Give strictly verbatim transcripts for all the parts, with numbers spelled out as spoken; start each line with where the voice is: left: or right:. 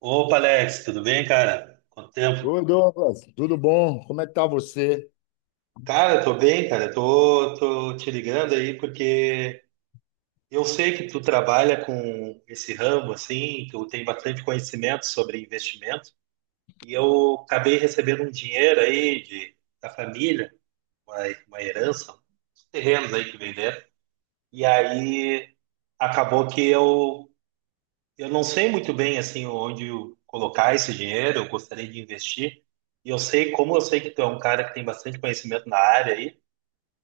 right: Opa, Alex, tudo bem, cara? Quanto tempo?
left: Oi, Douglas, tudo bom? Como é que tá você?
right: Cara, tô bem, cara. Tô, tô te ligando aí porque eu sei que tu trabalha com esse ramo, assim, tu tem bastante conhecimento sobre investimento e eu acabei recebendo um dinheiro aí de, da família, uma, uma herança, uns terrenos aí que venderam. E aí acabou que eu Eu não sei muito bem assim onde eu colocar esse dinheiro, eu gostaria de investir. E eu sei, como eu sei que tu é um cara que tem bastante conhecimento na área aí,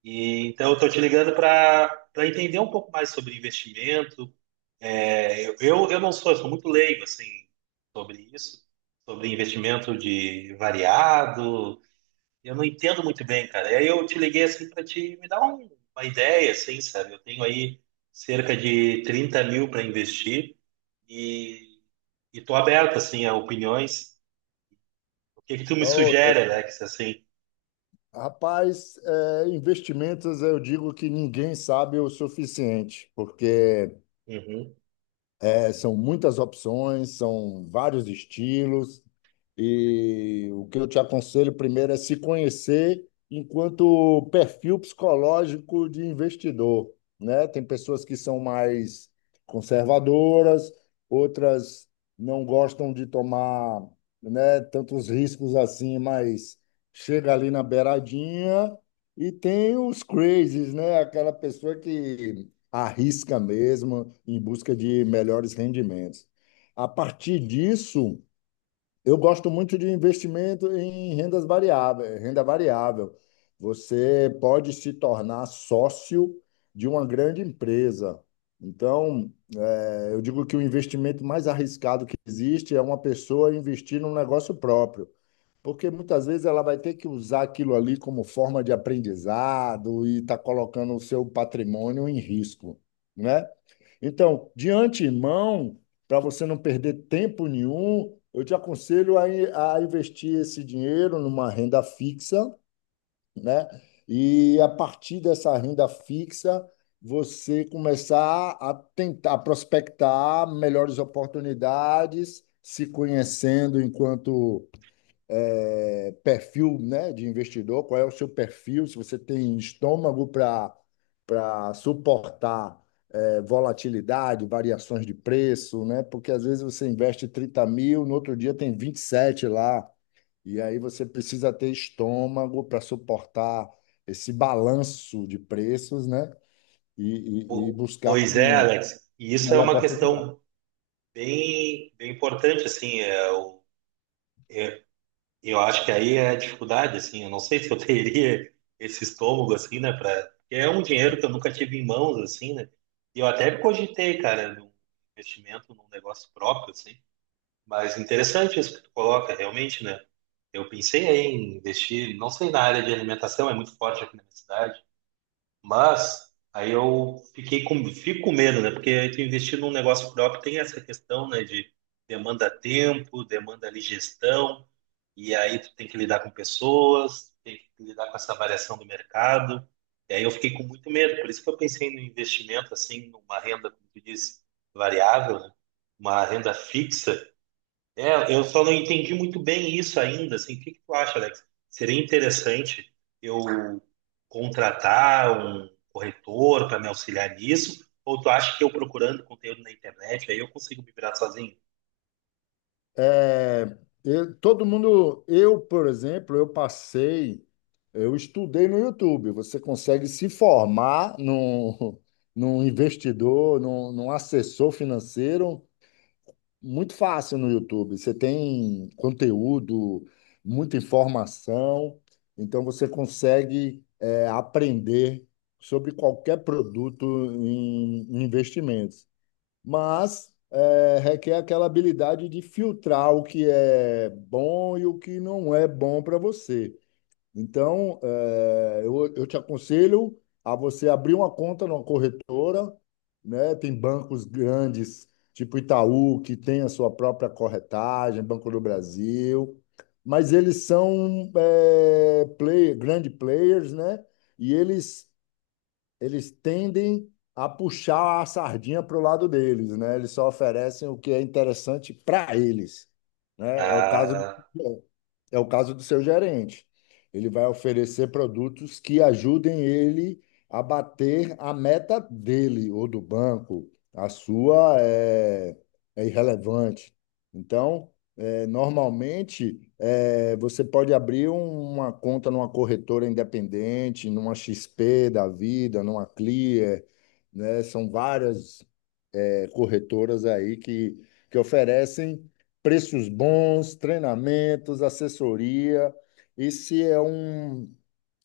right: e então eu estou te ligando para para entender um pouco mais sobre investimento. É, eu, eu eu não sou, eu sou muito leigo assim sobre isso, sobre investimento de variado. Eu não entendo muito bem, cara. E aí eu te liguei assim para te me dar um- uma ideia, assim, sabe? Eu tenho aí cerca de trinta mil para investir. E, e tô aberto, assim, a opiniões. O que que tu me
left: Ô,
right: sugere, Alex, assim?
left: rapaz, é, investimentos eu digo que ninguém sabe o suficiente, porque
right: Uhum.
left: É, são muitas opções, são vários estilos, e o que eu te aconselho primeiro é se conhecer enquanto perfil psicológico de investidor, né? Tem pessoas que são mais conservadoras, outras não gostam de tomar, né, tantos riscos assim, mas chega ali na beiradinha e tem os crazies, né? Aquela pessoa que arrisca mesmo em busca de melhores rendimentos. A partir disso, eu gosto muito de investimento em rendas variáveis, renda variável. Você pode se tornar sócio de uma grande empresa. Então, eh, eu digo que o investimento mais arriscado que existe é uma pessoa investir num negócio próprio. Porque muitas vezes ela vai ter que usar aquilo ali como forma de aprendizado e está colocando o seu patrimônio em risco, né? Então, de antemão, para você não perder tempo nenhum, eu te aconselho a, in- a investir esse dinheiro numa renda fixa, né? E a partir dessa renda fixa, você começar a tentar prospectar melhores oportunidades, se conhecendo enquanto é, perfil, né, de investidor, qual é o seu perfil, se você tem estômago para para suportar é, volatilidade, variações de preço, né? Porque às vezes você investe trinta mil, no outro dia tem vinte e sete lá, e aí você precisa ter estômago para suportar esse balanço de preços, né? E, e, e
right: Po-
left: buscar
right: Pois é,
left: um
right: Alex. E isso é
left: melhor
right: uma
left: oportunidade.
right: questão bem, bem importante, assim. é, Eu, eu acho que aí é a dificuldade, assim. Eu não sei se eu teria esse estômago, assim, né? Para é um dinheiro que eu nunca tive em mãos, assim, né? E eu até cogitei, cara, num investimento num negócio próprio, assim. Mas interessante isso que tu coloca, realmente, né? Eu pensei aí em investir, não sei, na área de alimentação, é muito forte aqui na minha cidade, mas aí eu fiquei com, fico com medo, né? Porque aí tu investir num negócio próprio tem essa questão, né? De demanda tempo, demanda ali gestão, e aí tu tem que lidar com pessoas, tem que lidar com essa variação do mercado. E aí eu fiquei com muito medo, por isso que eu pensei no investimento, assim, numa renda, como tu disse, variável, né? Uma renda fixa é, eu só não entendi muito bem isso ainda, assim. O que que tu acha, Alex? Seria interessante eu contratar um corretor para me auxiliar nisso? Ou tu acha que eu procurando conteúdo na internet, aí eu consigo me virar sozinho?
left: É, eu- todo mundo, eu, por exemplo, eu passei, eu estudei no YouTube. Você consegue se formar num, num investidor, num, num assessor financeiro muito fácil no YouTube. Você tem conteúdo, muita informação, então você consegue, é, aprender sobre qualquer produto em em investimentos, mas é, requer aquela habilidade de filtrar o que é bom e o que não é bom para você. Então, é, eu, eu te aconselho a você abrir uma conta numa corretora, né? Tem bancos grandes, tipo Itaú, que tem a sua própria corretagem, Banco do Brasil, mas eles são é, player- grande players, né? E eles eles tendem a puxar a sardinha para o lado deles, né? Eles só oferecem o que é interessante para eles, né? É o caso
right: Ah,
left: do, é o caso do seu gerente. Ele vai oferecer produtos que ajudem ele a bater a meta dele ou do banco. A sua é, é irrelevante. Então, é, Normalmente, eh, você pode abrir um- uma conta numa corretora independente, numa X P da vida, numa Clear, né? São várias, eh, corretoras aí que, que oferecem preços bons, treinamentos, assessoria. Esse é um,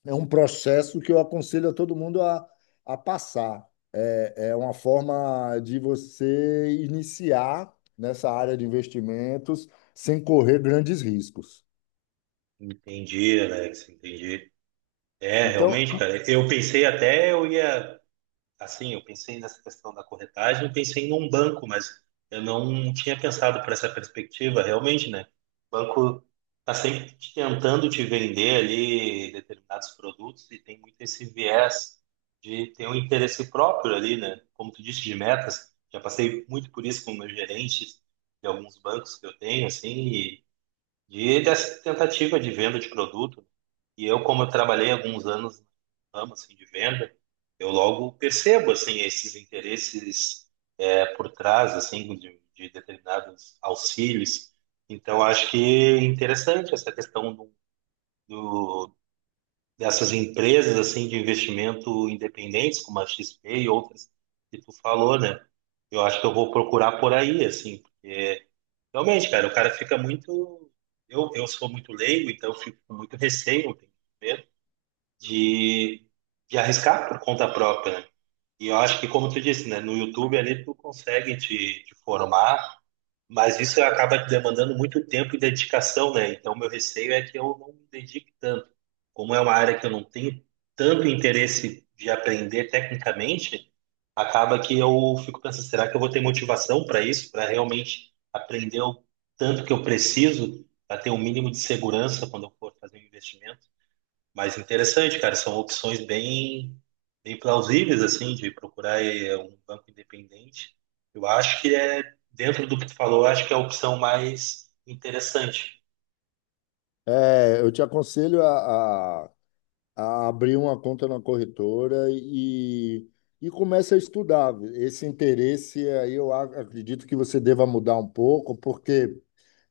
left: é um processo que eu aconselho a todo mundo a, a passar. É é uma forma de você iniciar nessa área de investimentos sem correr grandes riscos.
right: entendi, Alex, entendi. É,
left: Então,
right: realmente, cara, eu pensei até eu ia assim, eu pensei nessa questão da corretagem, eu pensei num banco, mas eu não tinha pensado por essa perspectiva, realmente, né? O banco está sempre te tentando te vender ali determinados produtos e tem muito esse viés de ter um interesse próprio ali, né? Como tu disse, de metas. Já passei muito por isso com meus gerentes de alguns bancos que eu tenho, assim, e de dessa tentativa de venda de produto. E eu, como eu trabalhei alguns anos no ramo assim, de venda, eu logo percebo assim esses interesses é, por trás assim de, de determinados auxílios. Então, acho que é interessante essa questão do, do- dessas empresas assim de investimento independentes, como a X P e outras que tu falou, né? Eu acho que eu vou procurar por aí, assim. Realmente, cara, o cara fica muito. Eu, eu sou muito leigo, então eu fico com muito receio, eu tenho medo de, de arriscar por conta própria, né? E eu acho que, como tu disse, né, no YouTube ali tu consegue te, te formar, mas isso acaba demandando muito tempo e dedicação, né? Então, meu receio é que eu não me dedique tanto. Como é uma área que eu não tenho tanto interesse de aprender tecnicamente, acaba que eu fico pensando, será que eu vou ter motivação para isso, para realmente aprender o tanto que eu preciso, para ter um mínimo de segurança quando eu for fazer um investimento? Mas interessante, cara, são opções bem, bem plausíveis, assim, de procurar eh, um banco independente. Eu acho que é, dentro do que tu falou, eu acho que é a opção mais interessante.
left: é, eu te aconselho a, a- a abrir uma conta na corretora e, e comece a estudar. Esse interesse aí eu a- acredito que você deva mudar um pouco, porque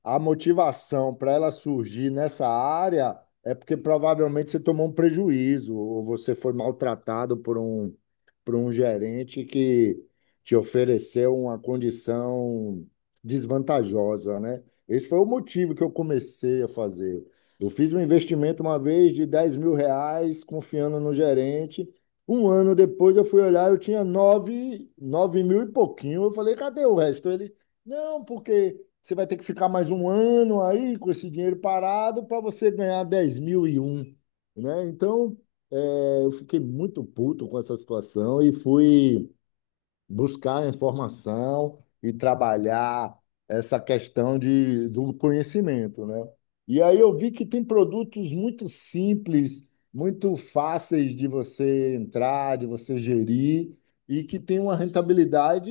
left: a motivação para ela surgir nessa área é porque provavelmente você tomou um prejuízo ou você foi maltratado por um, por um gerente que te ofereceu uma condição desvantajosa, né? Esse foi o motivo que eu comecei a fazer. Eu fiz um investimento uma vez de dez mil reais, confiando no gerente. Um ano depois eu fui olhar, eu tinha nove, nove mil e pouquinho. Eu falei, cadê o resto? Ele, não, porque você vai ter que ficar mais um ano aí com esse dinheiro parado para você ganhar dez mil e um, né? Então, é, eu fiquei muito puto com essa situação e fui buscar informação e trabalhar essa questão de, do conhecimento, né? E aí eu vi que tem produtos muito simples, muito fáceis de você entrar, de você gerir e que tem uma rentabilidade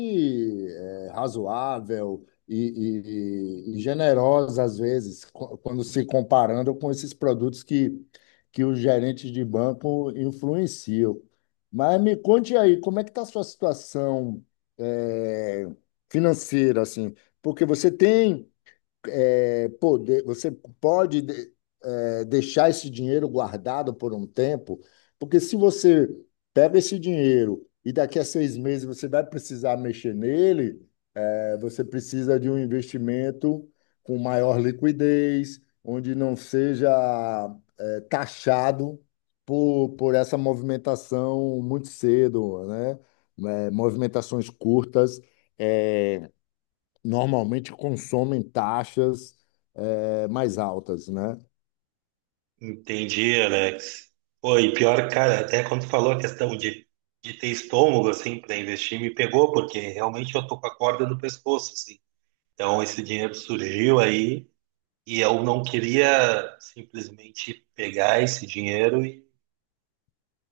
left: eh, razoável e, e- e generosa às vezes, co- quando se comparando com esses produtos que que os gerentes de banco influenciam. Mas me conte aí, como é que está a sua situação eh, financeira, assim? Porque você tem eh, poder, você pode de- eh, deixar esse dinheiro guardado por um tempo, porque se você pega esse dinheiro e daqui a seis meses você vai precisar mexer nele, é, você precisa de um investimento com maior liquidez, onde não seja eh, taxado por, por essa movimentação muito cedo, né? Né, movimentações curtas eh, normalmente consomem taxas eh, mais altas, né?
right: Entendi, Alex. Pô, e pior, cara, até quando tu falou a questão de, de ter estômago, assim, para investir, me pegou, porque realmente eu tô com a corda no pescoço, assim. Então, esse dinheiro surgiu aí e eu não queria simplesmente pegar esse dinheiro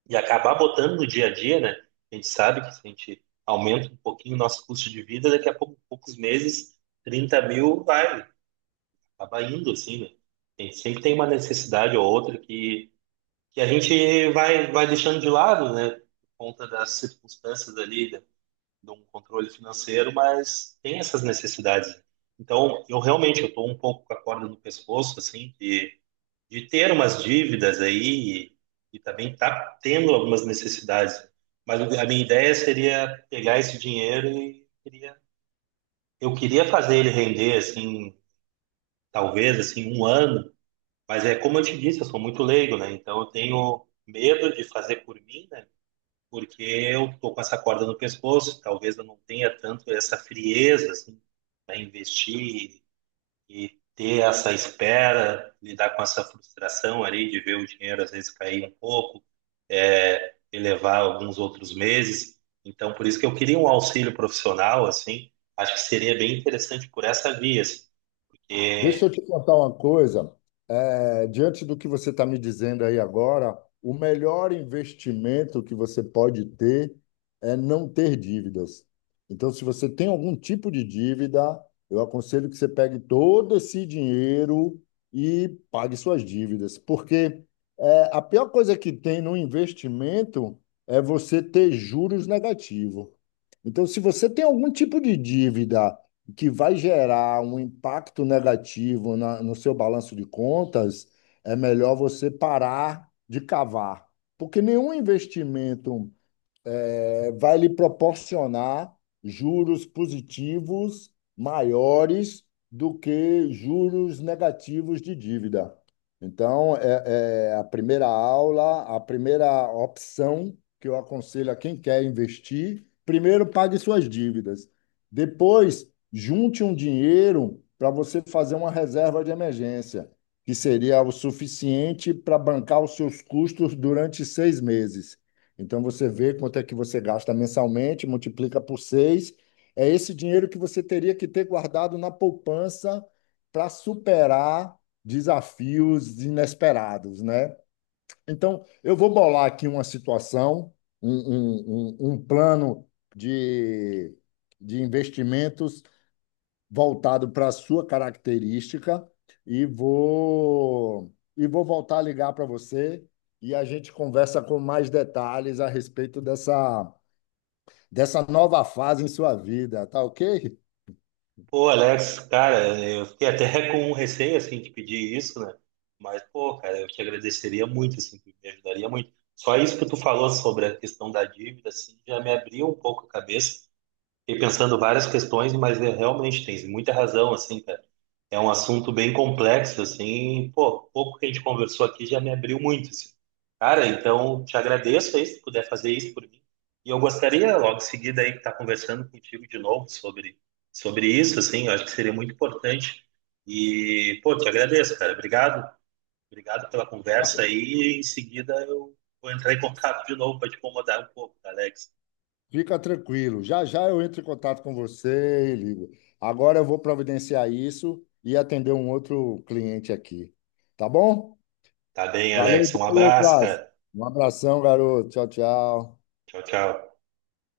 right: e acabar botando no dia a dia, né? A gente sabe que se a gente aumenta um pouquinho o nosso custo de vida, daqui a pouco, poucos meses, trinta mil vai, acaba indo, assim, né? A gente sempre tem uma necessidade ou outra que, que a gente vai, vai deixando de lado, né? Por conta das circunstâncias ali, né, de um controle financeiro, mas tem essas necessidades. Então, eu realmente, eu estou um pouco com a corda no pescoço, assim, que de ter umas dívidas aí e, e também tá tendo algumas necessidades. Mas o- a minha ideia seria pegar esse dinheiro e queria, eu queria fazer ele render assim, talvez assim um ano. Mas é como eu te disse, eu sou muito leigo, né? Então eu tenho medo de fazer por mim, né? Porque eu tô com essa corda no pescoço. Talvez eu não tenha tanto essa frieza assim para investir e ter essa espera, lidar com essa frustração ali de ver o dinheiro às vezes cair um pouco, é, elevar alguns outros meses. Então, por isso que eu queria um auxílio profissional, assim, acho que seria bem interessante por essa via, assim,
left: Deixa
right: porque,
left: eu te contar uma coisa. É, diante do que você está me dizendo aí agora, o melhor investimento que você pode ter é não ter dívidas. Então, se você tem algum tipo de dívida, eu aconselho que você pegue todo esse dinheiro e pague suas dívidas, porque é, a pior coisa que tem no investimento é você ter juros negativos. Então, se você tem algum tipo de dívida que vai gerar um impacto negativo na- no seu balanço de contas, é melhor você parar de cavar. Porque nenhum investimento é, vai lhe proporcionar juros positivos maiores do que juros negativos de dívida. Então, é, é a primeira aula, a primeira opção que eu aconselho a quem quer investir, primeiro pague suas dívidas. Depois, junte um dinheiro para você fazer uma reserva de emergência, que seria o suficiente para bancar os seus custos durante seis meses. Então você vê quanto é que você gasta mensalmente, multiplica por seis. É esse dinheiro que você teria que ter guardado na poupança para superar desafios inesperados, né? Então, eu vou bolar aqui uma situação, um, um, um, um plano de, de investimentos voltado para a sua característica e vou e vou voltar a ligar para você e a gente conversa com mais detalhes a respeito dessa dessa nova fase em sua vida, tá ok?
right: pô, Alex, cara, eu fiquei até com um receio, assim, de pedir isso, né? Mas, pô, cara, eu te agradeceria muito, assim, tu me ajudaria muito. Só isso que tu falou sobre a questão da dívida, assim, já me abriu um pouco a cabeça. Fiquei pensando várias questões, mas é, realmente tem muita razão, assim, cara. É um assunto bem complexo, assim, pô, pouco que a gente conversou aqui já me abriu muito, assim. Cara, então te agradeço aí se puder fazer isso por mim. E eu gostaria logo em seguida aí estar conversando contigo de novo sobre sobre isso, assim, eu acho que seria muito importante. E, pô, te agradeço, cara. Obrigado. Obrigado pela conversa aí. E em seguida eu vou entrar em contato de novo para te incomodar um pouco, tá, Alex.
left: Fica tranquilo. Já já eu entro em contato com você e ligo. Agora eu vou providenciar isso e atender um outro cliente aqui. Tá bom?
right: Tá bem,
left: Valeu,
right: Alex. Um abraço,
left: Douglas.
right: cara.
left: Um abração, garoto. Tchau, tchau.
right: Tchau, tchau.